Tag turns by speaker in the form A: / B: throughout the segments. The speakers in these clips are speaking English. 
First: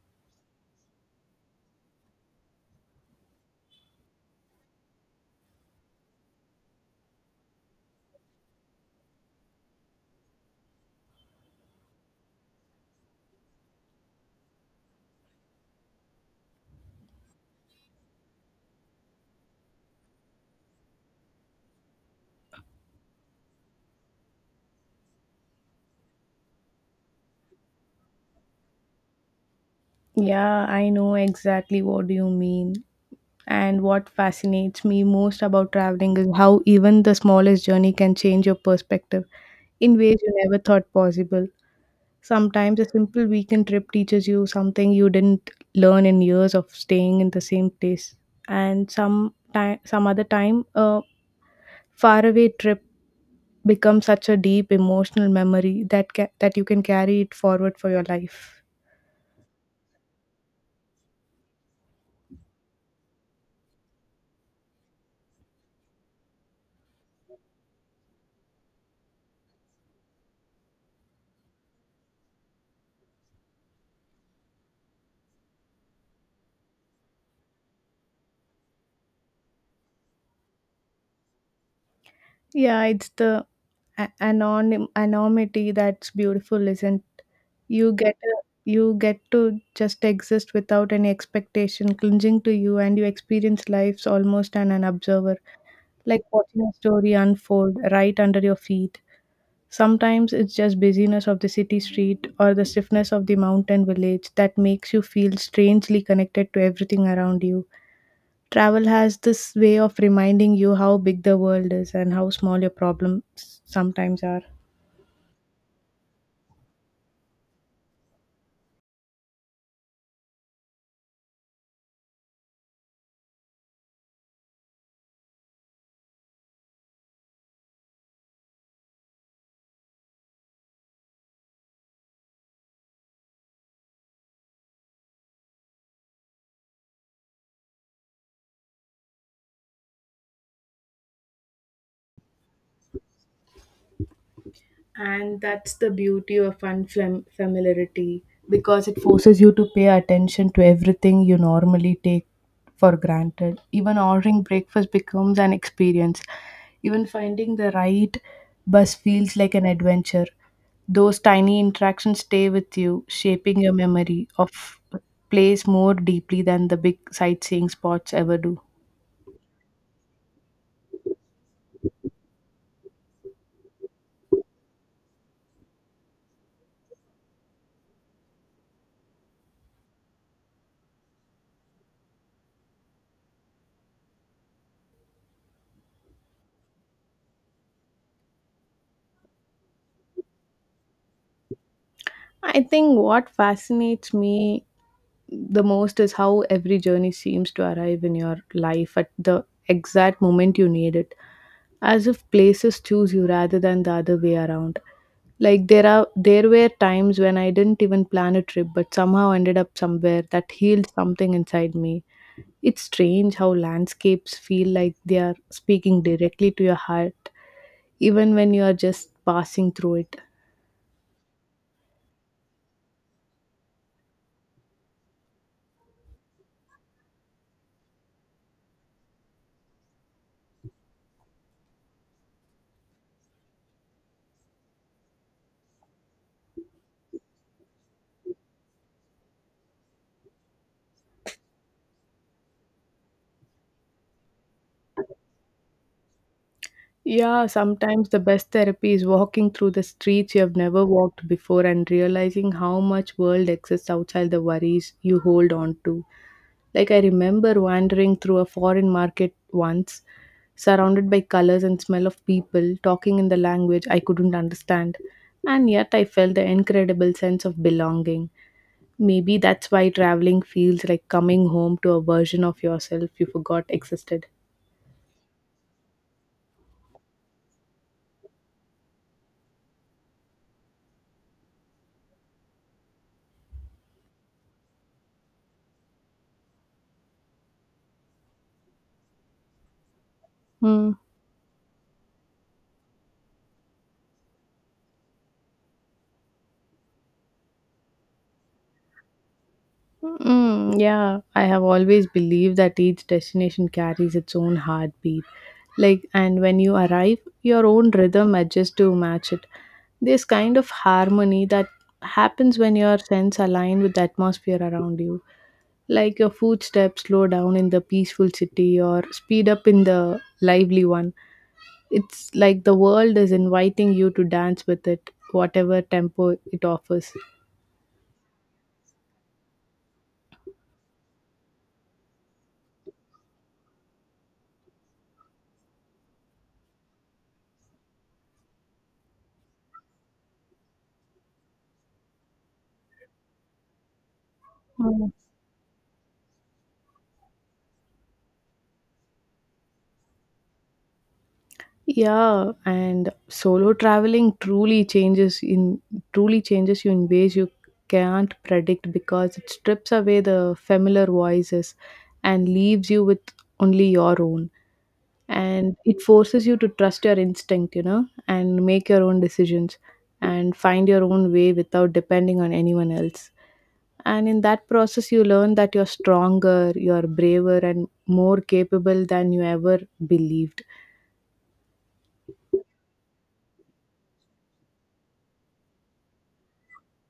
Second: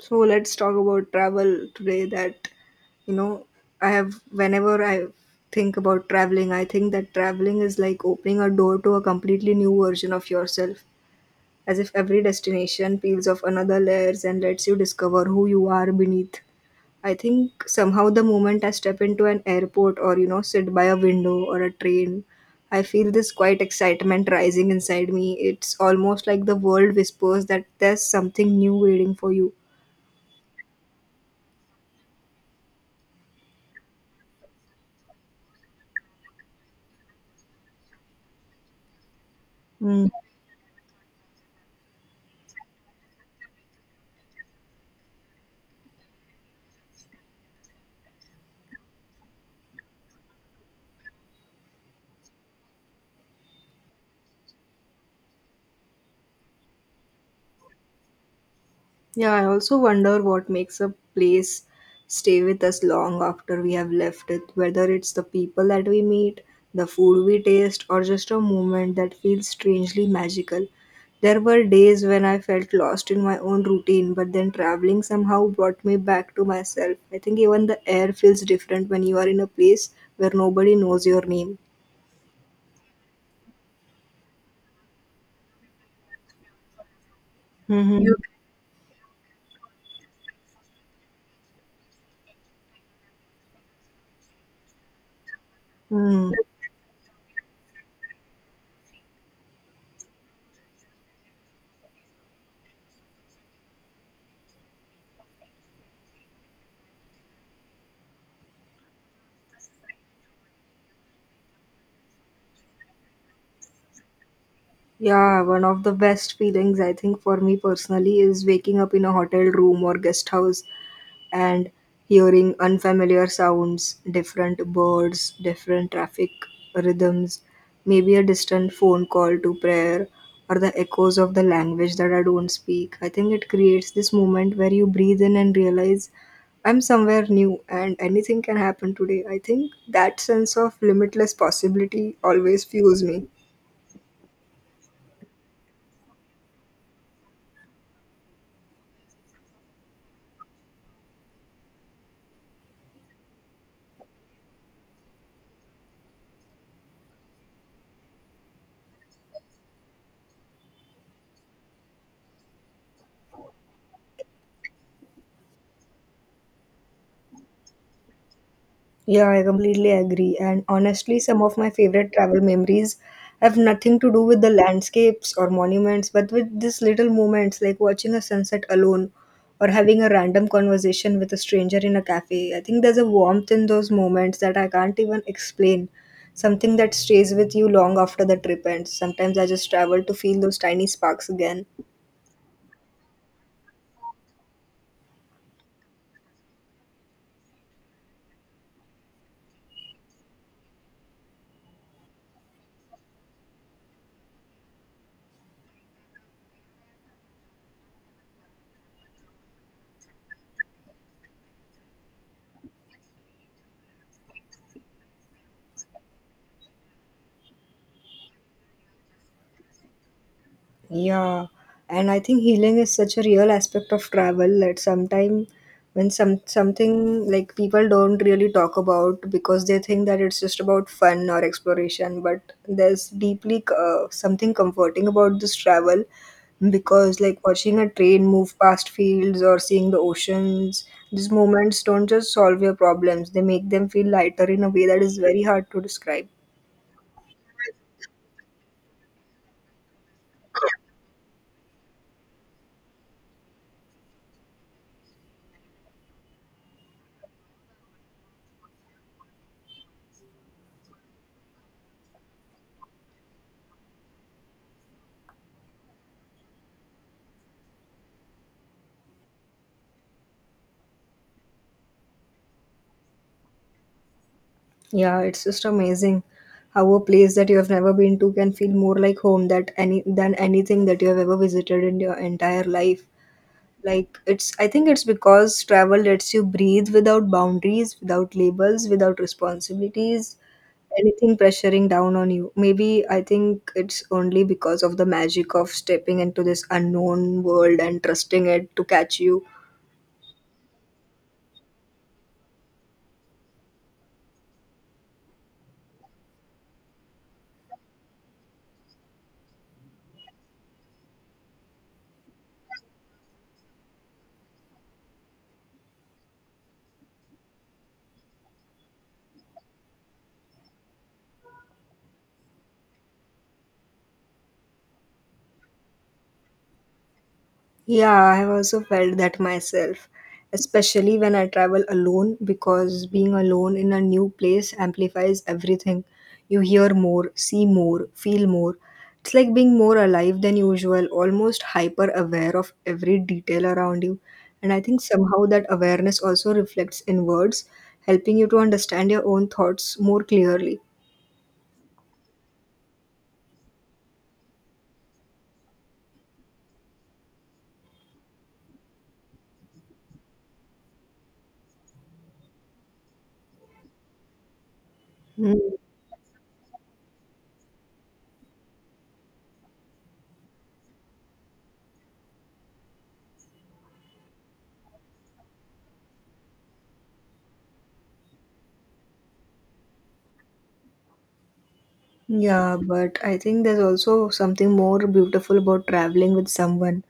A: So let's talk about travel today that you know I have whenever I think about traveling. I think that traveling is like opening a door to a completely new version of yourself, as if every destination peels off another layers and lets you discover who you are beneath. I think somehow the moment I step into an airport or sit by a window or a train, I feel this quiet excitement rising inside me. It's almost like the world whispers that there's something new waiting for you.
B: Yeah, I know exactly what you mean. And what fascinates me most about traveling is how even the smallest journey can change your perspective in
A: Mm.
B: ways you never thought possible. Sometimes a simple weekend trip teaches you something you didn't learn in years of staying in the same place. And some time, some other time, a faraway trip becomes such a deep emotional memory that you can carry it forward for your life.
A: Yeah, I also wonder what makes a place stay with us long after we have left it, whether it's the people that we meet, the food we taste, or just a moment that feels strangely magical. There were days when I felt lost in my own routine, but then traveling somehow brought me back to myself. I think even the air feels different when you are in a place where nobody knows your name.
B: Yeah, it's the anonymity that's beautiful, isn't... you
A: Mm-hmm. You
B: get a, you get to just exist without any expectation clinging to you, and you experience lives almost an observer, like
A: hmm
B: watching a story unfold right under your feet. Sometimes it's just busyness of the city street or the stiffness of the mountain village that makes you feel strangely connected to everything around you. Travel has this way of reminding you how big the world is and how small your problems sometimes are.
A: Yeah, one of the best feelings I think for me personally is waking up in a hotel room or guest house and hearing unfamiliar sounds, different birds, different traffic rhythms, maybe a distant phone call to prayer or the echoes of the language that I don't speak. I think it creates this moment where you breathe in and realize I'm somewhere new and anything can happen today. I think that sense of limitless possibility always fuels me.
B: And that's the beauty of unfamiliarity, because it forces you to pay attention to everything you normally take for granted. Even ordering breakfast becomes an experience. Even finding the right bus feels like an adventure. Those tiny interactions stay with you, shaping your memory of a place more deeply than the big sightseeing spots ever do.
A: Yeah, I completely agree. And honestly, some of my favorite travel memories have nothing to do with the landscapes or monuments, but with these little moments like watching a sunset alone or having a random conversation with a stranger in a cafe. I think there's a warmth in those moments that I can't even explain. Something that stays with you long after the trip ends. Sometimes I just travel to feel those tiny sparks again.
B: I think what fascinates me the most is how every journey seems to arrive in your life at the exact moment you need it, as if places choose you rather than the other way around. Like, there were times when I didn't even plan a trip but somehow ended up somewhere that healed something inside me. It's strange how landscapes feel like they are speaking directly to your heart, even when you are just passing through it.
A: Yeah, and I think healing is such a real aspect of travel that sometimes when something like people don't really talk about because they think that it's just about fun or exploration, but there's deeply something comforting about this travel, because like watching a train move past fields or seeing the oceans, these moments don't just solve your problems, they make them feel lighter in a way that is very hard to describe.
B: Yeah, sometimes the best therapy is walking through the streets you have never walked before and realizing how much world exists outside the worries you hold on to. Like, I remember wandering through a foreign market once, surrounded by colors and smell of people talking in the language I couldn't understand, and yet I felt the incredible sense of belonging. Maybe that's why traveling feels like coming home to a version of yourself you forgot existed.
A: Yeah, it's just amazing how a place that you have never been to can feel more like home that any than anything that you have ever visited in your entire life. Like it's I think it's because travel lets you breathe without boundaries, without labels, without responsibilities,
B: Hmm.
A: anything pressuring down on you. Maybe I think it's only because of the magic of stepping into this unknown world and trusting it to catch you.
B: Mm, yeah, I have always believed that each destination carries its own heartbeat. Like, and when you arrive, your own rhythm adjusts to match it. This kind of harmony that happens when your sense align with the atmosphere around you. Like your footsteps slow down in the peaceful city or speed up in the lively one. It's like the world is inviting you to dance with it, whatever tempo it offers.
A: Yeah, I have also felt that myself, especially when I travel alone, because being alone in a new place amplifies everything. You hear more, see more, feel more. It's like being more alive than usual, almost hyper aware of every detail around you. And I think somehow that awareness also reflects in words, helping you to understand your own thoughts more clearly.
B: Yeah, and solo traveling truly changes in truly changes you in ways you can't predict, because it strips away the familiar voices and leaves you with only your own.
A: Hmm.
B: And it forces you to trust your instinct, you know, and make your own decisions and find your own way without depending on anyone else. And in that process, you learn that you're stronger, you're braver, and more capable than you ever believed.
A: Yeah, but I think there's also something more beautiful about traveling with someone,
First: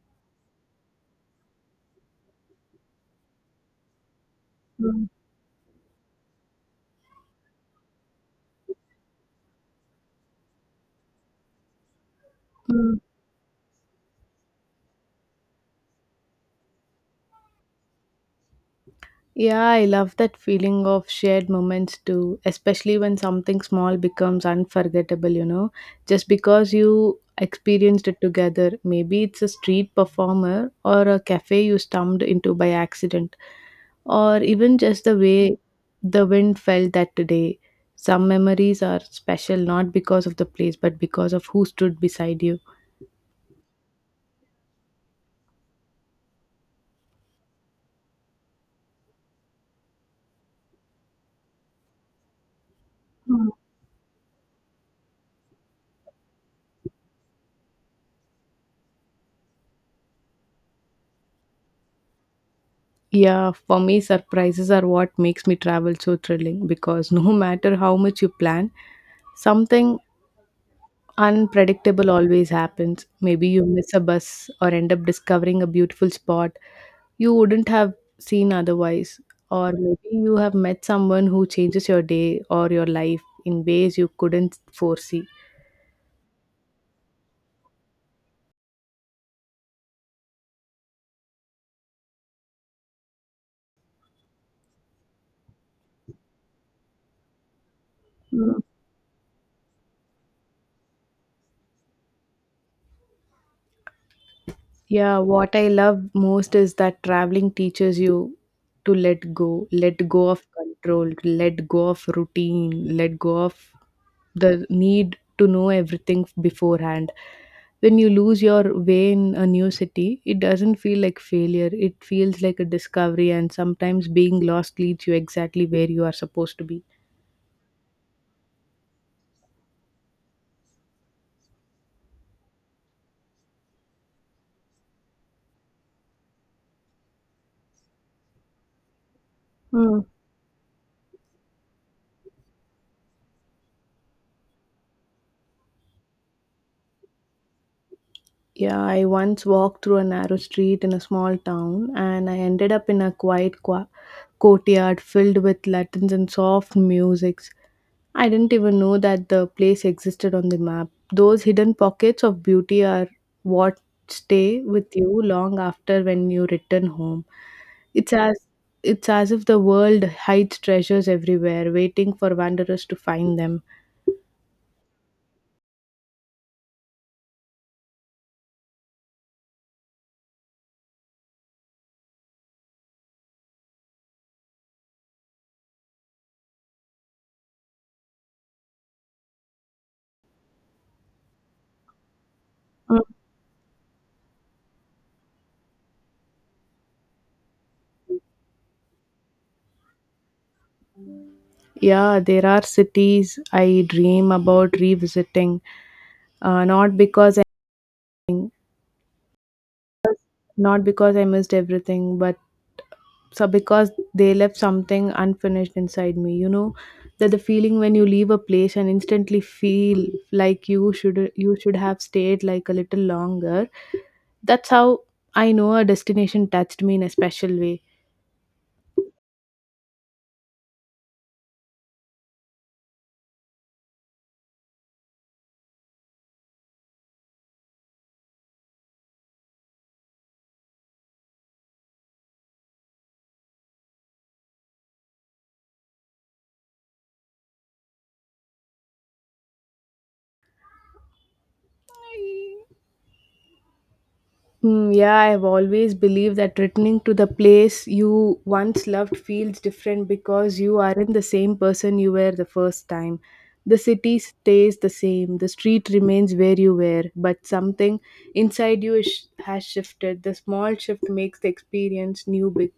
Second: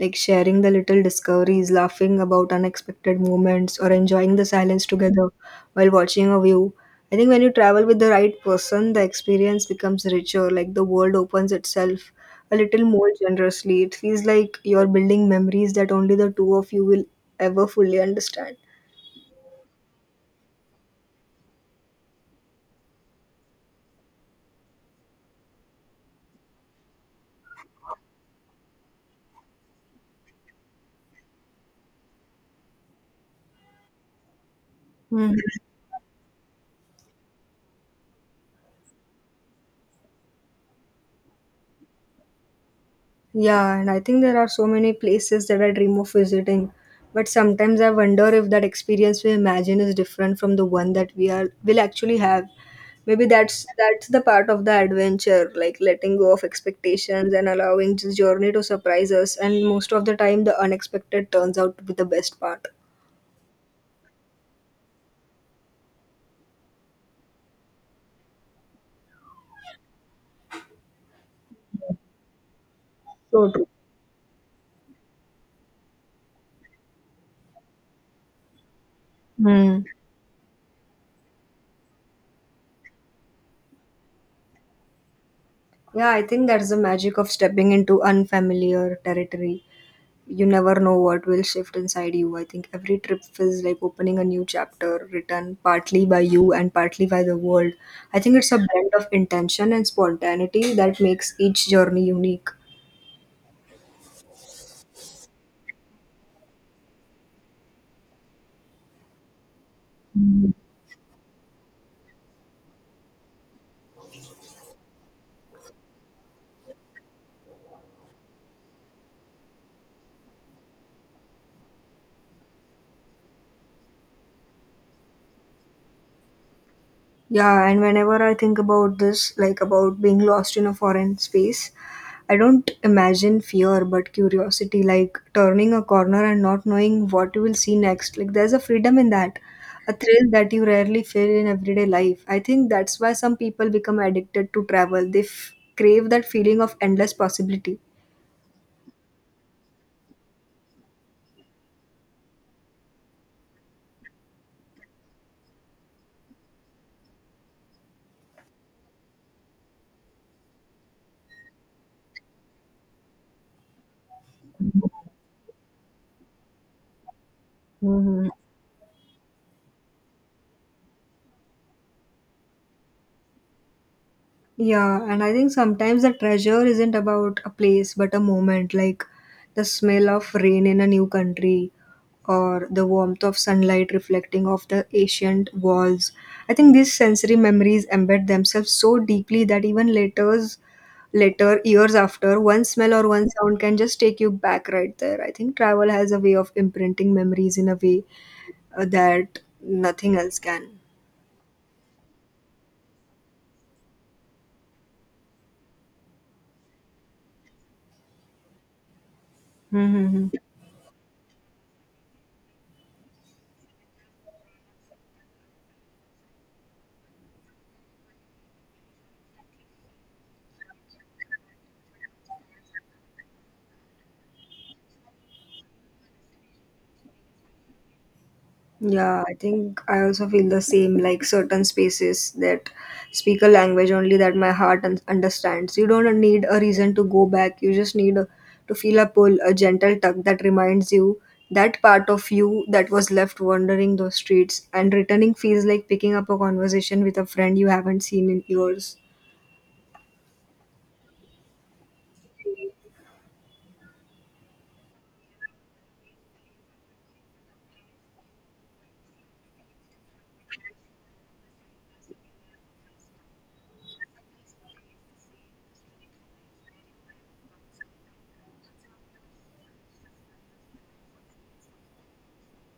A: like sharing the little discoveries, laughing about unexpected moments, or enjoying the silence together while watching a view. I think when you travel with the right person, the experience becomes richer, like the world opens itself a little more generously. It feels like you're building memories that only the two of you will ever fully understand.
B: Yeah, I love that feeling of shared moments too, especially when something small becomes unforgettable, you know, just because you experienced it together. Maybe it's a street performer or a cafe you stumbled into by accident, or even just the
A: Mhm.
B: way the wind felt that day. Some memories are special not because of the place but because of who stood beside you.
A: Yeah, and I think there are so many places that I dream of visiting. But sometimes I wonder if that experience we imagine is different from the one that we are will actually have. Maybe that's the part of the adventure, like letting go of expectations and allowing this journey to surprise us. And most of the time, the unexpected turns out to be the best part.
B: Yeah, for me, surprises are what makes me travel so thrilling, because no matter how much you plan, something unpredictable always happens. Maybe
A: So
B: you
A: true.
B: miss a bus or end up discovering a beautiful spot you wouldn't have seen otherwise, or
A: Hmm.
B: maybe you have met someone who changes your day or your life in ways you couldn't foresee.
A: Yeah, I think that's the magic of stepping into unfamiliar territory. You never know what will shift inside you. I think every trip feels like opening a new chapter written partly by you and partly by the world. I think it's a blend of intention and spontaneity that makes each journey unique.
B: Yeah, what I love most is that traveling teaches you to let go of control, to let go of routine, let go of the need to know everything beforehand. When you lose your way in a new city, it doesn't feel like failure. It feels like a discovery, and sometimes being lost leads you exactly where you are supposed to be.
A: Yeah, and whenever I think about this, like about being lost in a foreign space, I don't imagine fear but curiosity, like turning a corner and not knowing what you will see next. Like there's a freedom in that, a thrill that you rarely feel in everyday life. I think that's why some people become addicted to travel. Crave that feeling of endless possibility.
B: Yeah, I once walked through a narrow street in a small town, and I ended up in a courtyard filled with Latins and soft musics. I didn't even know that the place existed on the map. Those hidden pockets of beauty are what stay with you long after when you return home. It's
A: Mhm.
B: as it's as if the world hides treasures everywhere, waiting for wanderers to find them.
A: Yeah, and I think sometimes the treasure isn't about a place but a moment, like the smell of rain in a new country or the warmth of sunlight reflecting off the ancient walls. I think these sensory memories embed themselves so deeply that even later years after one smell
B: Mm.
A: or one sound can just take you back right there. I think travel has a way of imprinting memories in a way that nothing else can.
B: Yeah, there are cities I dream about revisiting, not because I,
A: Mm-hmm.
B: not because I missed everything, but so because they left something unfinished inside me. You know that the feeling when you leave a place and instantly feel like you should have stayed, like a little longer. That's how I know a destination touched me in a special way.
A: Yeah, I think I also feel the same. Like certain spaces that speak a language only that my heart understands. You don't need a reason to go back. You just need to feel a pull, a gentle tug that reminds you that part of you that was left wandering those streets. And returning feels like picking up a conversation with a friend you haven't seen in years.
B: Mm, yeah, I've always believed that returning to the place you once loved feels different, because you aren't the same person you were the first time. The city stays the same, the street remains where you were, but something inside you is, has shifted. The small shift makes the experience new,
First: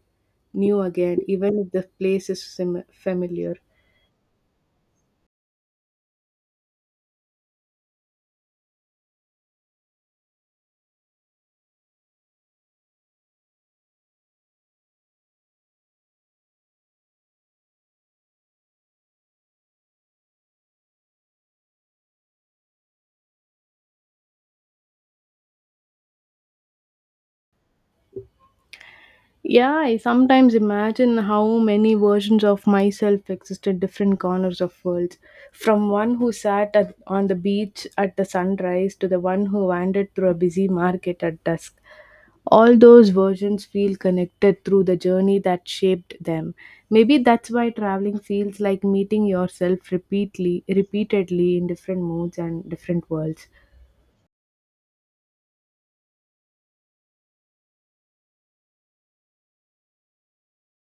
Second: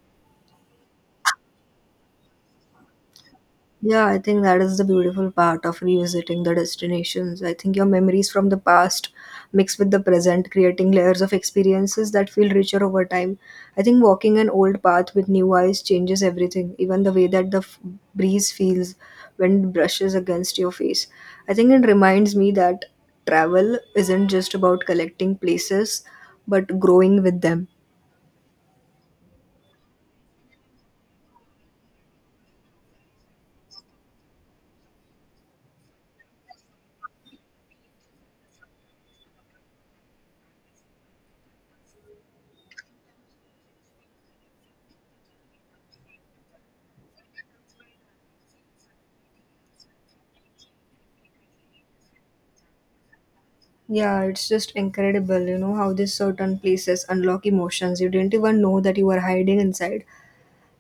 B: new again, even if the place is familiar.
A: Yeah, I think that is the beautiful part of revisiting the destinations. I think your memories from the past mixed with the present, creating layers of experiences that feel richer over time. I think walking an old path with new eyes changes everything, even the way that the breeze feels when it brushes against your face. I think it reminds me that travel isn't just about collecting places, but growing with them.
B: Yeah, I sometimes imagine how many versions of myself existed different corners of worlds. From one who on the beach at the sunrise to the one who wandered through a busy market at dusk. All those versions feel connected through the journey that shaped them. Maybe that's why traveling feels like meeting yourself repeatedly in different moods and different worlds.
A: Yeah, it's just incredible, you know, how these certain places unlock emotions you didn't even know that you were hiding inside.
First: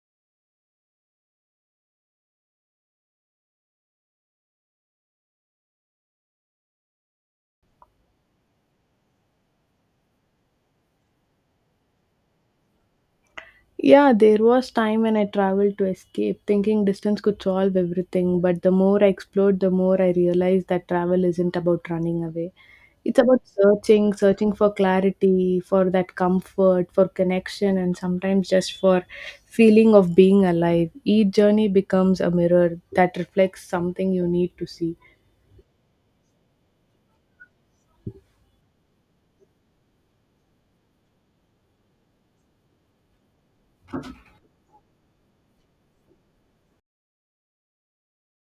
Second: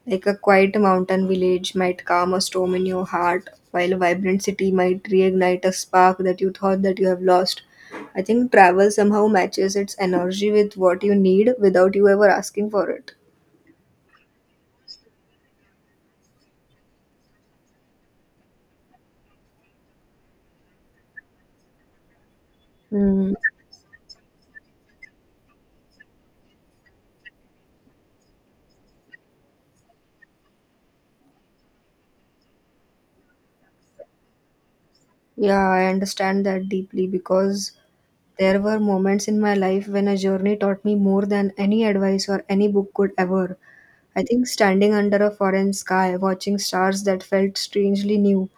A: Like a quiet mountain village might calm a storm in your heart, while a vibrant city might reignite a spark that you thought that you have lost. I think travel somehow matches its energy with what you need without you ever asking for it.
B: Yeah, there was time when I traveled to escape, thinking distance could solve everything. But the more I explored, the more I realized that travel isn't about running away. It's
A: Hmm.
B: about searching, searching for clarity, for that comfort, for connection, and sometimes just for feeling of being alive. Each journey becomes a mirror that reflects something you need to see.
A: Yeah, I understand that deeply because there were moments in my life when a journey taught me more than any advice or any book could ever. I think standing under a foreign sky, watching stars that felt strangely new,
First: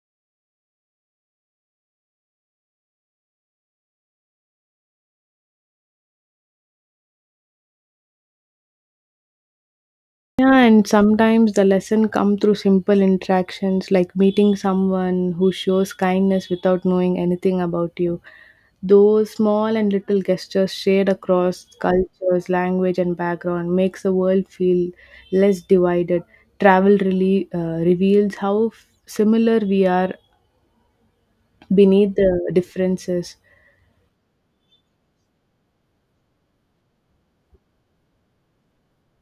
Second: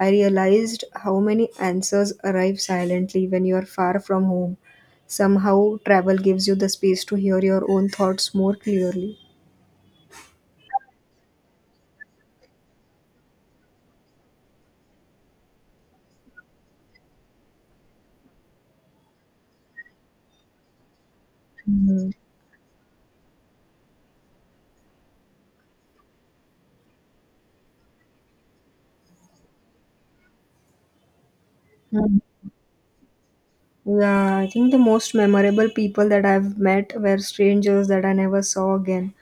A: I realized how many answers arrive silently when you are far from home. Somehow, travel gives you the space to hear your own thoughts more clearly.
B: Yeah, and sometimes the lesson come through simple interactions, like meeting someone who shows kindness without knowing anything about you. Those small and little gestures shared across
A: Mhm.
B: cultures, language, and background makes the world feel less divided. Travel really reveals how similar we are beneath the differences.
A: Yeah, I think the most memorable people that I've met were strangers that I never saw again,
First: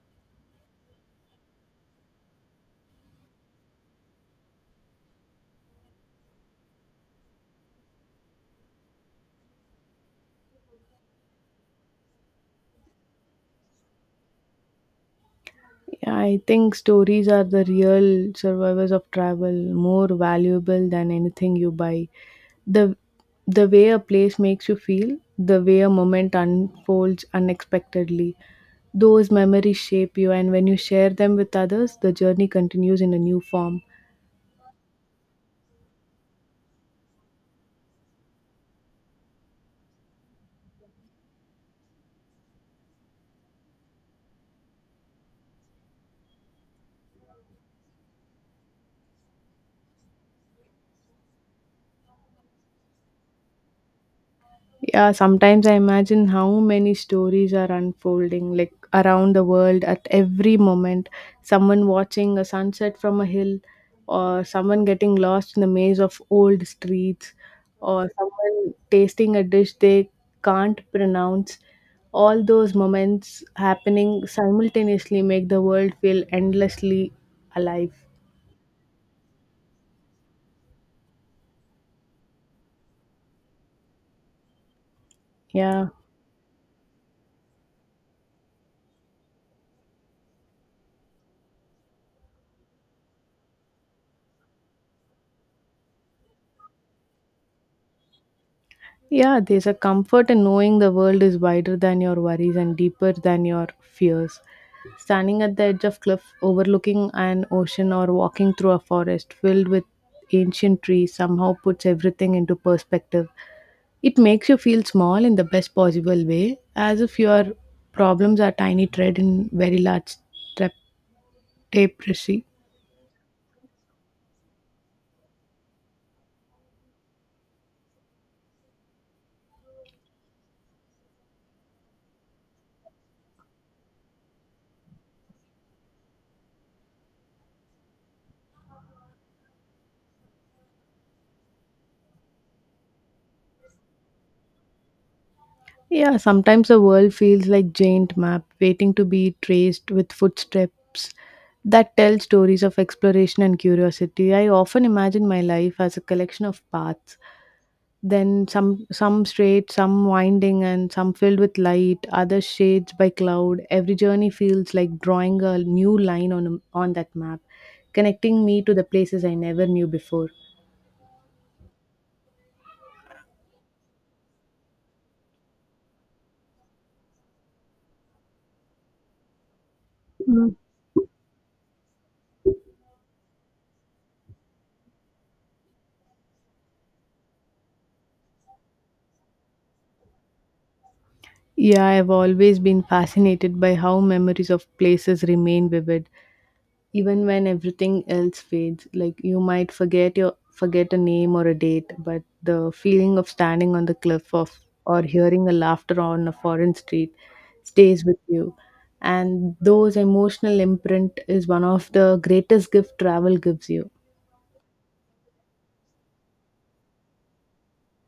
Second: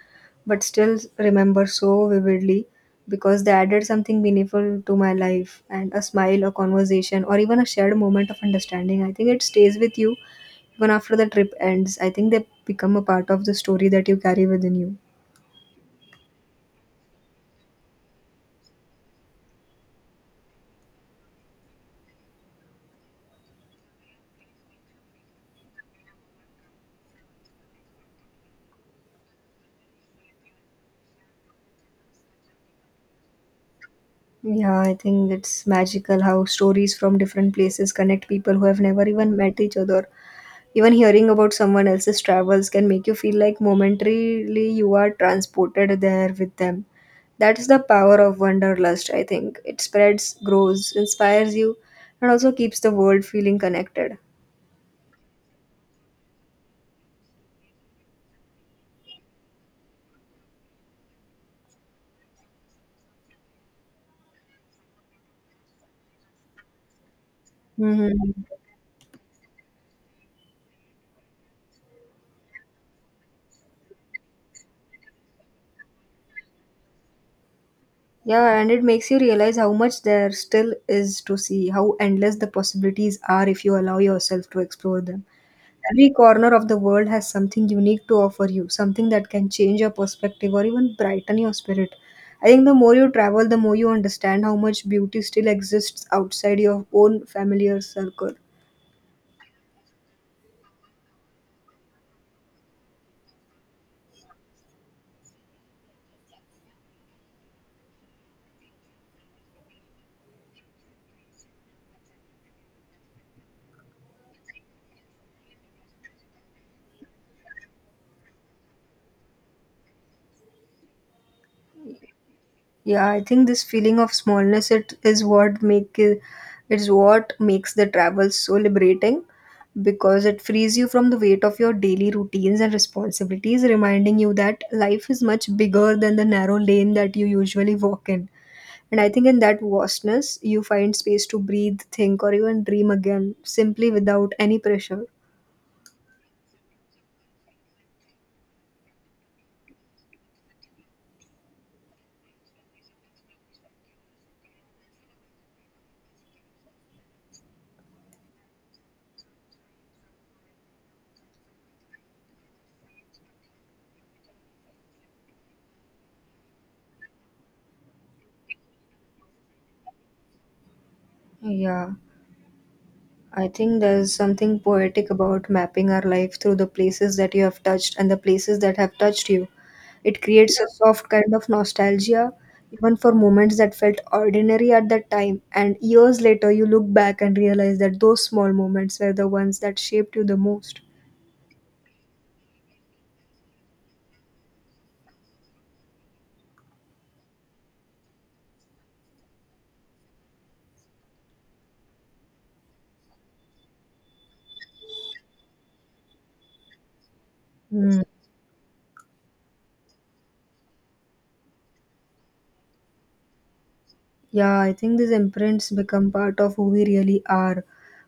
A: but still remember so vividly because they added something meaningful to my life and a smile, a conversation, or even a shared moment of understanding. I think it stays with you even after the trip ends. I think they become a part of the story that you carry within you.
B: Yeah, I think stories are the real survivors of travel, more valuable than anything you buy. The the way a place makes you feel, the way a moment unfolds unexpectedly. Those memories shape you, and when you share them with others, the journey continues in a new form.
A: Yeah, I think it's magical how stories from different places connect people who have never even met each other. Even hearing about someone else's travels can make you feel like momentarily you are transported there with them. That is the power of wanderlust, I think. It spreads, grows, inspires you, and also keeps the world feeling connected.
B: Yeah, sometimes I imagine how many stories are unfolding, like around the world at every moment. Someone watching a sunset from a hill, or someone getting lost in the maze of old streets, or
A: Hmm.
B: someone tasting a dish they can't pronounce. All those moments happening simultaneously make the world feel endlessly alive.
A: Yeah, and it makes you realize how much there still is to see, how endless the possibilities are if you allow yourself to explore them.
B: Yeah.
A: Every corner of the world has something unique to offer you, something that can change your perspective or even brighten your spirit. I think the more you travel, the more you understand how much beauty still exists outside your own familiar circle.
B: Yeah, there's a comfort in knowing the world is wider than your worries and deeper than your fears. Standing at the edge of cliff overlooking an ocean or walking through a forest filled with ancient trees somehow puts everything into perspective. It makes you feel small in the best possible way, as if your problems are tiny thread in very large tap- tapestry.
A: Yeah, I think this feeling of smallness it is what make it is what makes the travel so liberating, because it frees you from the weight of your daily routines and responsibilities, reminding you that life is much bigger than the narrow lane that you usually walk in. And I think in that vastness, you find space to breathe, think, or even dream again, simply without any pressure.
B: Yeah, sometimes the world feels like giant map waiting to be traced with footsteps that tell stories of exploration and curiosity. I often imagine my life as a collection of paths, then some straight, some winding, and some filled with light, other shades by cloud. Every journey feels like drawing a new line on that map, connecting me to the places I never knew before.
A: Yeah, I think there's something poetic about mapping our life through the places that you have touched and the places that have touched you. It creates a soft kind of nostalgia, even for moments that felt ordinary at that time. And years later, you look back and realize that those small moments were the ones that shaped you the most.
B: Yeah, I've always been fascinated by how memories of places remain vivid even when everything else fades, like you might forget a name or a date, but the feeling of standing on the cliff of, or hearing a laughter on a foreign street,
A: Hmm.
B: stays with you. And those emotional imprint is one of the greatest gift travel gives you.
A: Yeah, I think these imprints become part of who we really are,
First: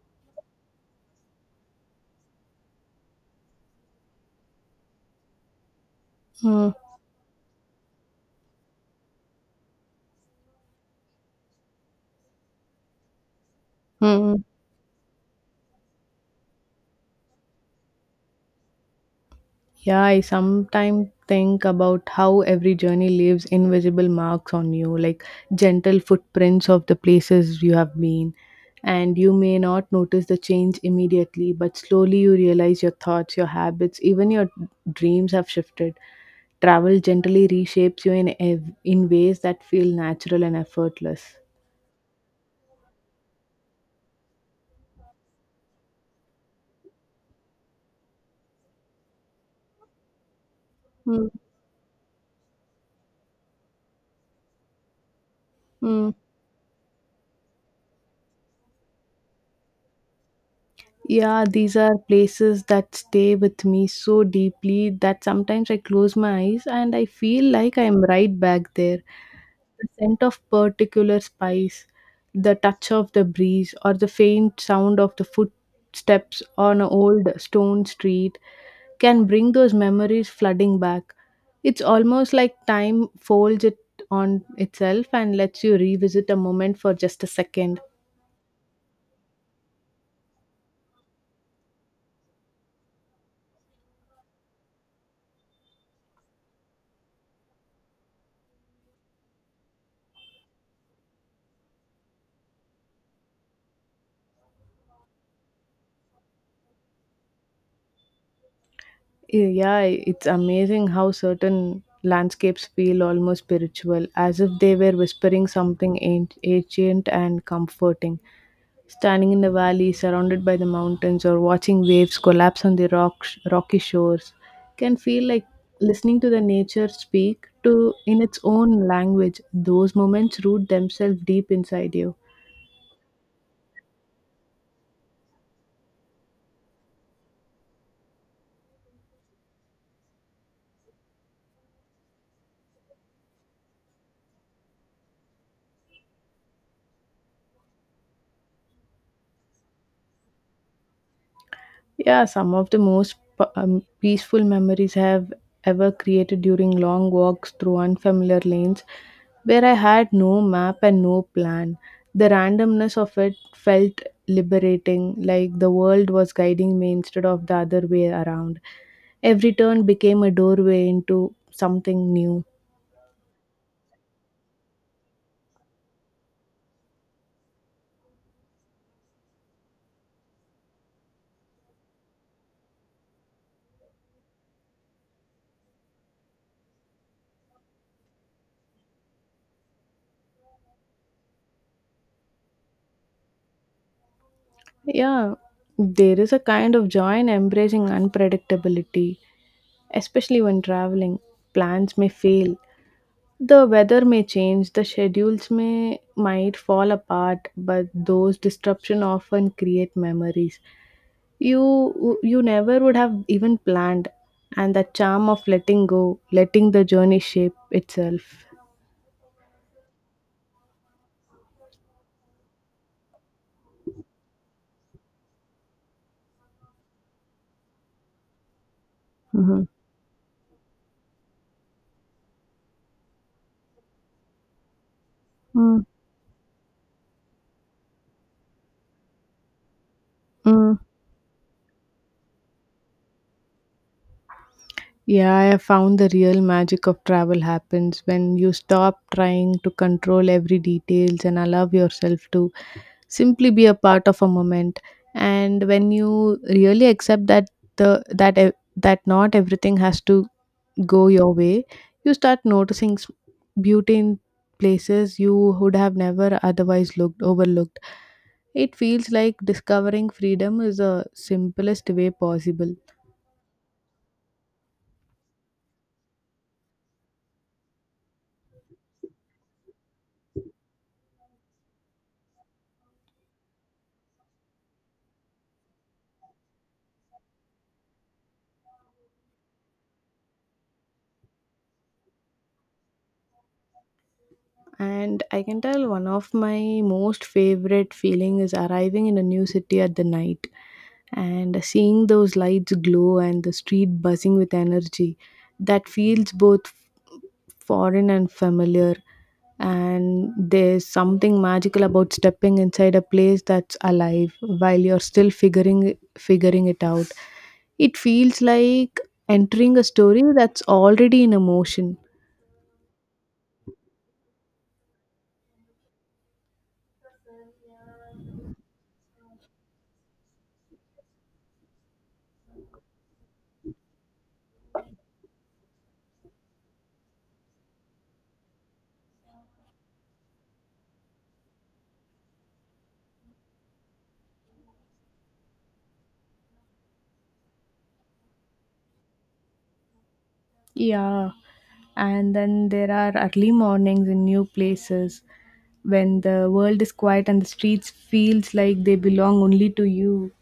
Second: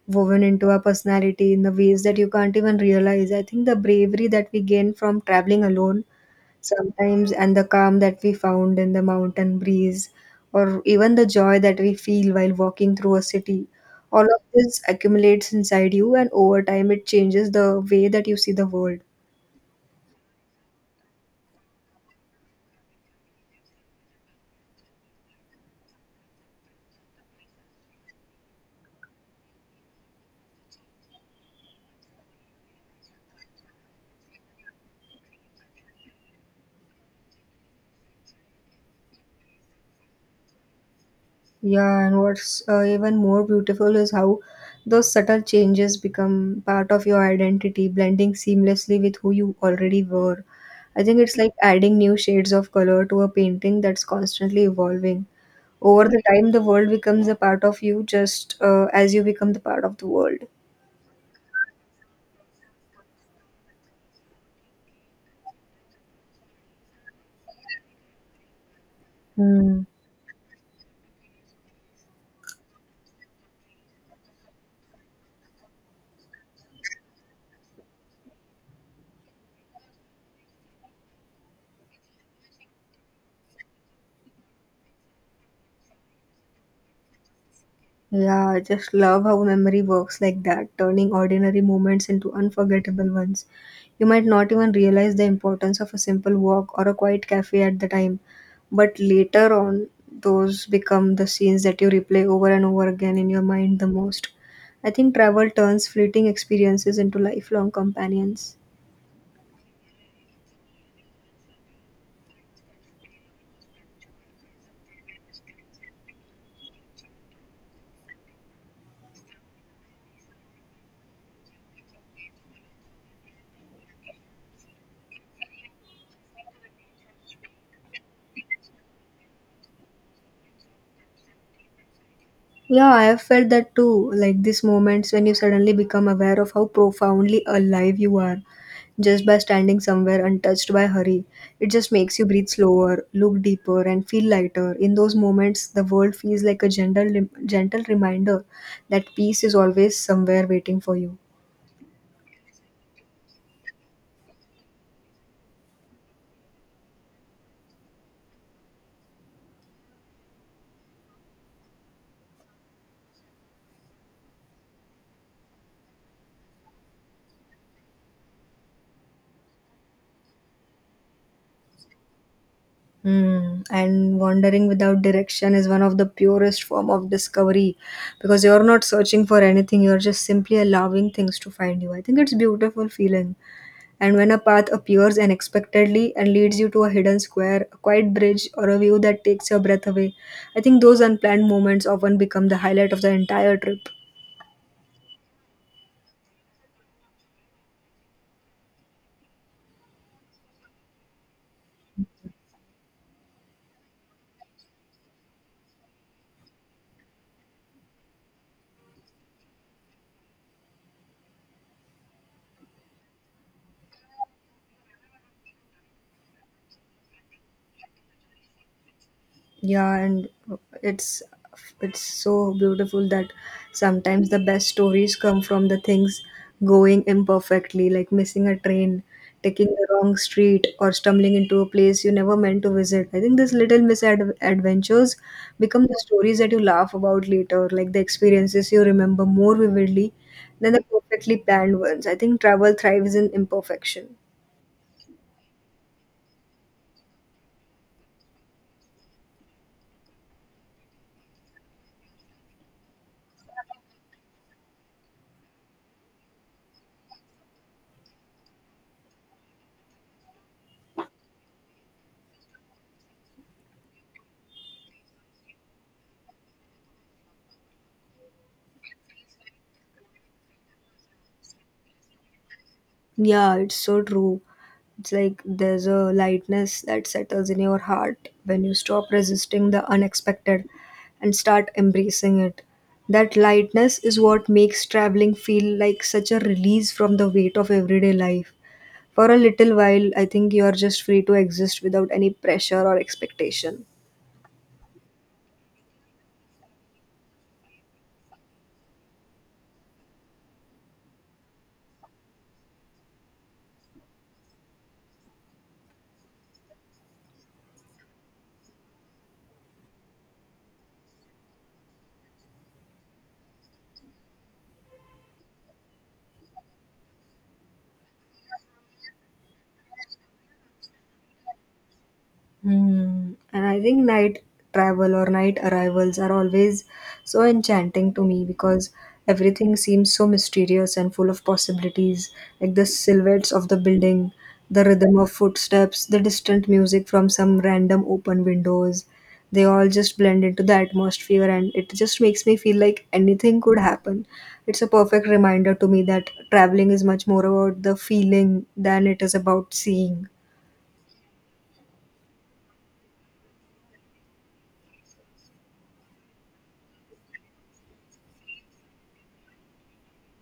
A: woven into our personality in the ways that you can't even realize. I think the bravery that we gain from traveling alone sometimes, and the calm that we found in the mountain breeze, or even the joy that we feel while walking through a city, all of
B: Mm-hmm.
A: this accumulates inside you, and over time, it changes the way that you see the world.
B: Yeah, I sometimes think about how every journey leaves invisible marks on you, like gentle footprints of the places you have been. And you may not notice the change immediately, but slowly you realize your thoughts, your habits, even your dreams have shifted. Travel gently reshapes you in, in ways that feel natural and effortless.
A: Yeah, and what's even more beautiful is how those subtle changes become part of your identity, blending seamlessly with who you already were. I think
B: Mm.
A: it's like adding new shades of color to a painting that's constantly evolving. Over
B: Mm.
A: the time, the world becomes a part of you just as you become the part of the world.
B: Yeah, these are places that stay with me so deeply that sometimes I close my eyes and I feel like I'm right back there.
A: Hmm.
B: The scent of particular spice, the touch of the breeze, or the faint sound of the footsteps on an old stone street can bring those memories flooding back. It's almost like time folds it on itself and lets you revisit a moment for just a second.
A: Yeah, I just love how memory works like that, turning ordinary moments into unforgettable ones. You might not even realize the importance of a simple walk or a quiet cafe at the time, but later on, those become the scenes that you replay over and over again in your mind the most. I think travel turns fleeting experiences into lifelong companions.
B: Yeah, it's amazing how certain landscapes feel almost spiritual, as if they were whispering something ancient and comforting. Standing in the valley, surrounded by the mountains, or watching waves collapse on the rocky shores, can feel like listening to the nature speak to in its own language. Those moments root themselves deep inside you.
A: Yeah, I have felt that too. Like these moments when you suddenly become aware of how profoundly alive you are just by standing somewhere untouched by hurry. It just makes you breathe slower, look deeper, and feel lighter. In those moments, the world feels like a gentle, gentle reminder that peace is always somewhere waiting for you.
B: Yeah, some of the most peaceful memories I have ever created during long walks through unfamiliar lanes where I had no map and no plan. The randomness of it felt liberating, like the world was guiding me instead of the other way around. Every turn became a doorway into something new.
A: Hmm. And wandering without direction is one of the purest form of discovery because you're not searching for anything, you're just simply allowing things to find you. I think it's beautiful feeling. And when a path appears unexpectedly and leads you to a hidden square, a quiet bridge, or a view that takes your breath away, I think those unplanned moments often become the highlight of the entire trip.
B: Yeah, there is a kind of joy in embracing unpredictability, especially when traveling. Plans may fail. The weather may change, the schedules may might fall apart, but those disruption often create memories you never would have even planned, and the charm of letting go, letting the journey shape itself.
A: Yeah, and it's it's so beautiful that sometimes the best stories come from the things going imperfectly, like missing a train,
B: Mm-hmm.
A: taking the wrong street, or stumbling into a place you never meant to visit. I think these little misadventures
B: Mm-hmm.
A: become the stories that you laugh about later, like the experiences you remember more vividly than the perfectly planned ones. I think travel thrives in imperfection.
B: Yeah, I have found the real magic of travel happens when you stop trying to control every details and allow yourself to simply be a part of a moment. And when you really accept that that not everything has to go your way, you start noticing beauty in places you would have never otherwise looked overlooked. It feels like discovering freedom is the simplest way possible.
A: Yeah, it's so true. It's like there's a lightness that settles in your heart when you stop resisting the unexpected and start embracing it. That lightness is what makes traveling feel like such a release from the weight of everyday life. For a little while, I think you are just free to exist without any pressure or expectation.
B: And I can tell one of my most favorite feeling is arriving in a new city at the night and seeing those lights glow and the street buzzing with energy that feels both foreign and familiar, and there's something magical about stepping inside a place that's alive while you're still figuring it out. It feels like entering a story that's already in a motion.
A: Hmm. And I think night travel or night arrivals are always so enchanting to me because everything seems so mysterious and full of possibilities, like the silhouettes of the building, the rhythm of footsteps, the distant music from some random open windows. They all just blend into the atmosphere, and it just makes me feel like anything could happen. It's a perfect reminder to me that traveling is much more about the feeling than it is about seeing.
B: Yeah, and then there are early mornings in new places when the world is quiet and the streets feels like they belong only to you.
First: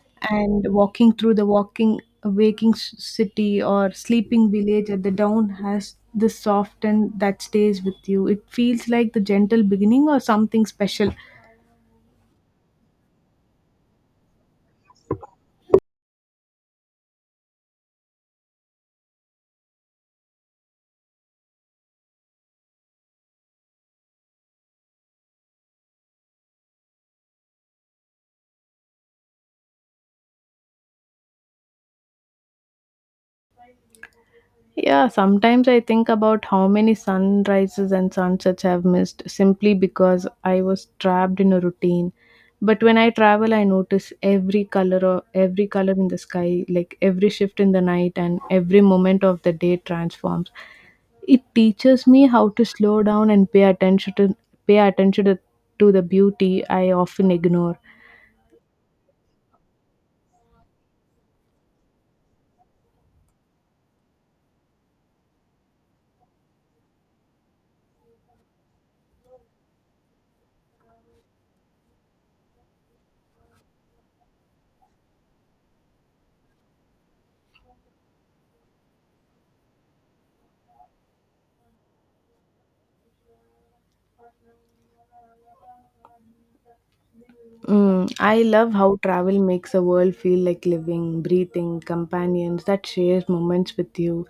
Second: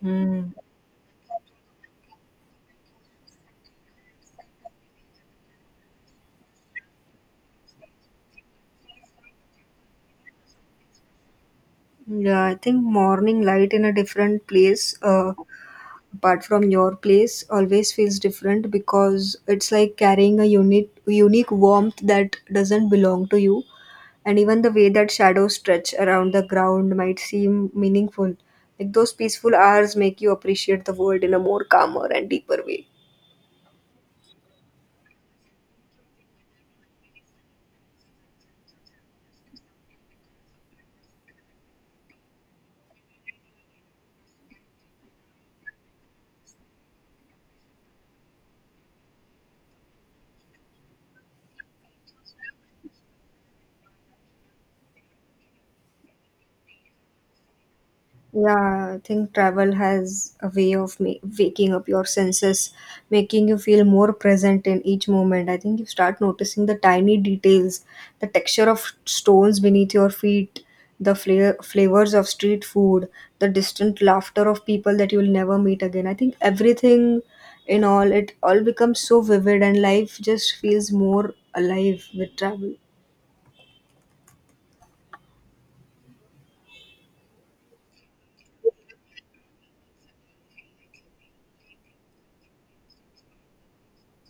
A: Hmm.
B: And walking through the walking waking city or sleeping village at the dawn has this soft and that stays with you. It feels like the gentle beginning or something special.
A: Yeah, I think morning light in a different place, apart from your place, always feels different because it's like carrying a unique, unique warmth that doesn't belong to you. And even the way that shadows stretch around the ground might seem meaningful. Like those peaceful hours make you appreciate the world in a more calmer and deeper way.
B: Yeah, sometimes I think about how many sunrises and sunsets I've missed simply because I was trapped in a routine. But when I travel, I notice every color in the sky, like every shift in the night and every moment of the day transforms. It teaches me how to slow down and pay attention to the beauty I often ignore.
A: Yeah, I think travel has a way of waking up your senses, making you feel more present in each moment. I think you start noticing the tiny details, the texture of stones beneath your feet, the flavors of street food, the distant laughter of people that you'll never meet again. I think everything in all, it all becomes so vivid, and life just feels more alive with travel.
B: Mm, I love how travel makes a world feel like living, breathing, companions that shares moments with you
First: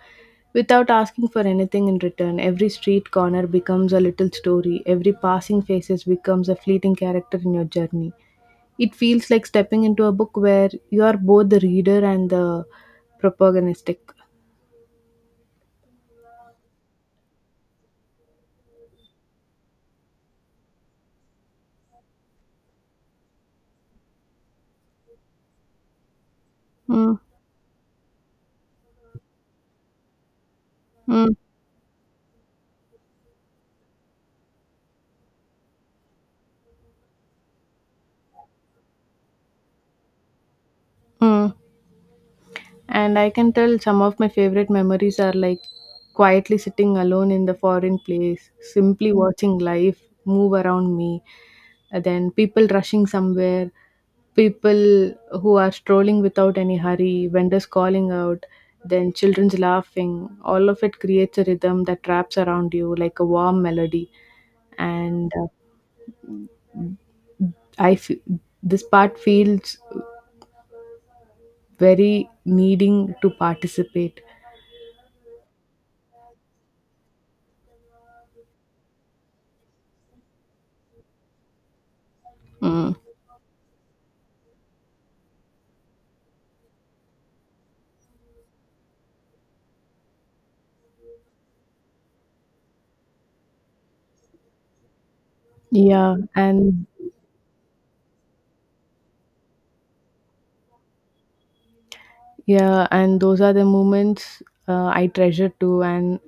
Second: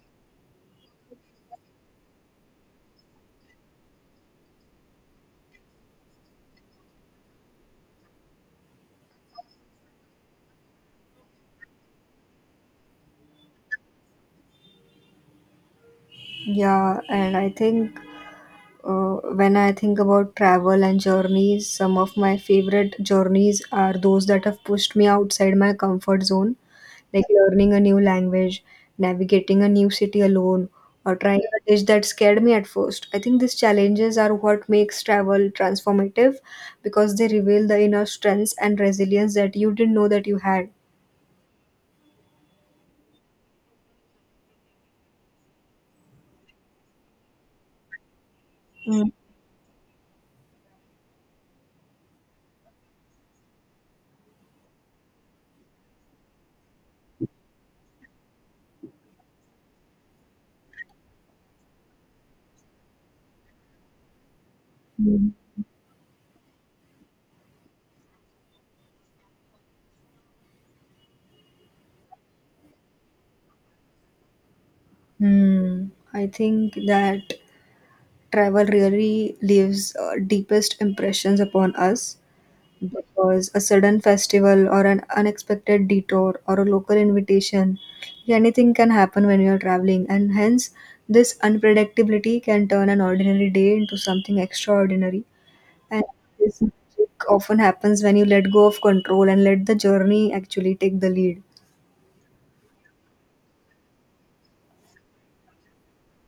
B: without asking for anything in return. Every street corner becomes a little story, every passing faces becomes a fleeting character in your journey. It feels like stepping into a book where you are both the reader and the protagonistic.
A: Yeah, and I think when I think about travel and journeys, some of my favorite journeys are those that have pushed me outside my comfort zone,
B: Mm,
A: like learning a new language, navigating a new city alone, or
B: mm,
A: trying a dish that scared me at first. I think these challenges are what makes travel transformative because they reveal the inner strengths and resilience that you didn't know that you had.
B: mm. And I can tell some of my favorite memories are like quietly sitting alone in the foreign place,
A: Mm.
B: simply watching life move around me, and then people rushing somewhere, people who are strolling without any hurry, vendors calling out, then children's laughing. All of it creates a rhythm that wraps around you like a warm melody.
A: Mm.
B: And I feel this part feels very needing to participate.
A: Hmm. I think that travel really leaves deepest impressions upon us
B: Mm.
A: because a sudden festival or an unexpected detour or a local invitation, anything can happen when you are traveling, and hence this unpredictability can turn an ordinary day into something extraordinary, and
B: Yeah,
A: this
B: and
A: magic often happens when you let go of control and let the journey actually take the lead.
B: yeah, and those are the moments I treasure too, and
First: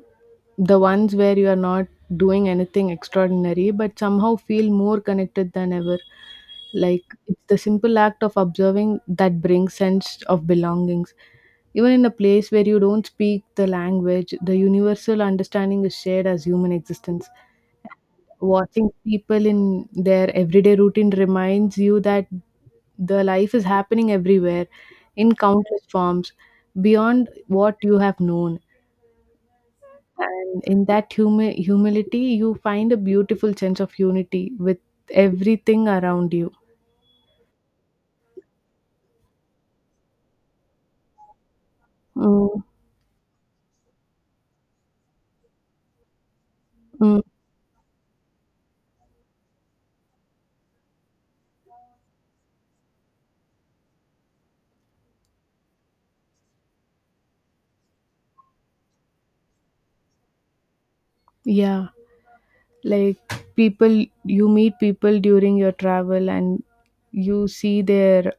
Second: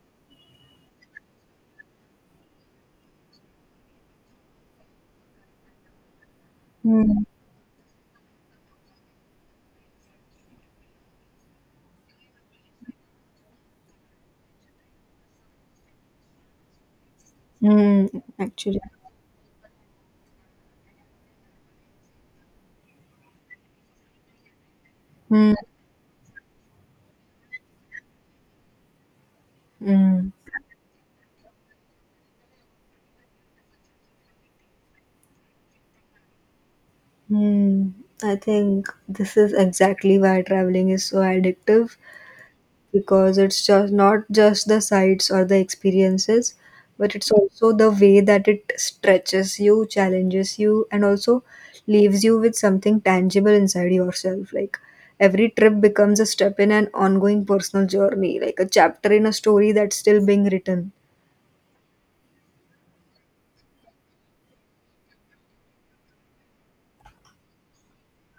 B: the ones where you are not doing anything extraordinary, but somehow feel more connected than ever. Like
A: Hmm.
B: it's the simple act of observing that brings sense of belongings. Even in a place where you don't speak the language, the universal understanding is shared as human existence.
A: Hmm. Actually.
B: Watching people in their everyday routine reminds you that the life is happening everywhere in
A: Hmm.
B: countless forms beyond what you have known.
A: Hmm.
B: And in that humility, you find a beautiful sense of unity with everything around you.
A: Hmm. I think this is exactly why traveling is so addictive
B: Mm,
A: because it's just not just the sights or the experiences, but
B: mm,
A: it's also the way that it stretches you, challenges you, and also leaves you with something tangible inside yourself, like every trip becomes a step in an ongoing personal journey, like a chapter in a story that's still being written.
B: yeah, like people, you meet people during your travel and you see their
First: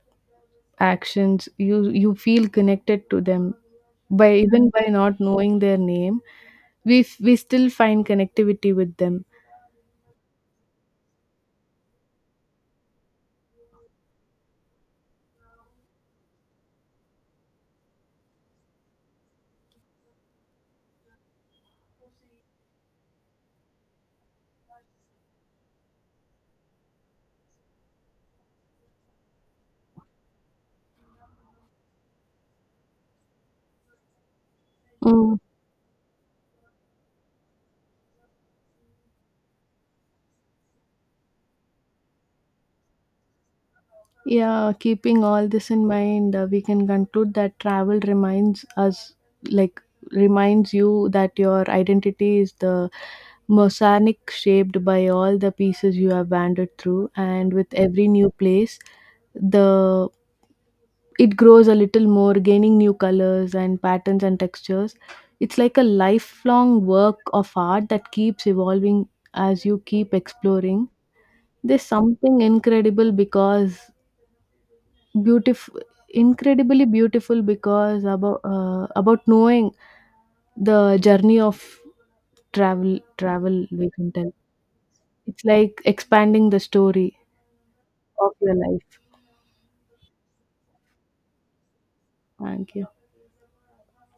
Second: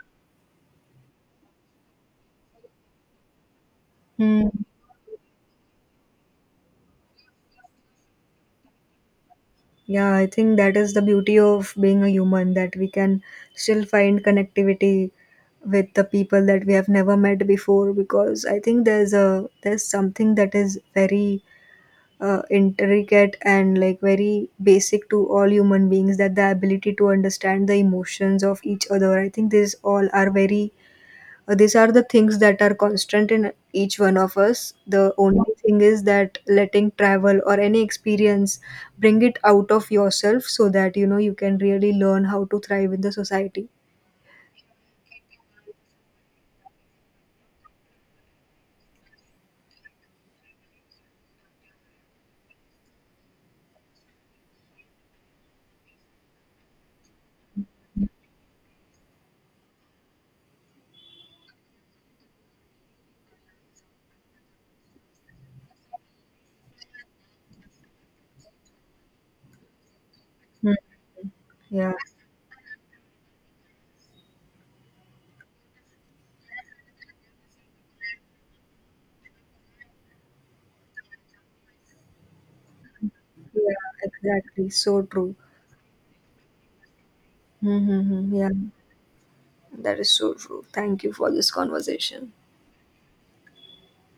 B: actions, you feel connected to them. By even by not knowing their name, we still find connectivity with them.
A: Yeah, I think that is the beauty of being a human, that we can still find connectivity with the people that we have never met before, because I think there's something that is very intricate and like very basic to all human beings, that the ability to understand the emotions of each other. I think these all are very these are the things that are constant in each one of us. The
B: Mm.
A: only thing is that letting travel or any experience bring it out of yourself so that you know you can really learn how to thrive in the society.
B: Yeah, keeping all this in mind, we can conclude that travel reminds us, like, reminds you that your identity is the mosaic shaped by all the pieces you have wandered through, and with every new place, the it grows a little more, gaining new colors and patterns and textures. It's like a lifelong work of art that keeps evolving as you keep
A: Hmm.
B: exploring. There's
A: Yeah,
B: something incredible because Beautiful, incredibly beautiful because about knowing the journey of travel
A: yeah,
B: we can tell.
A: exactly. So true.
B: It's like expanding the story of
A: Mm-hmm. Yeah,
B: your life.
A: that is so true. Thank you for this conversation.
B: Thank you.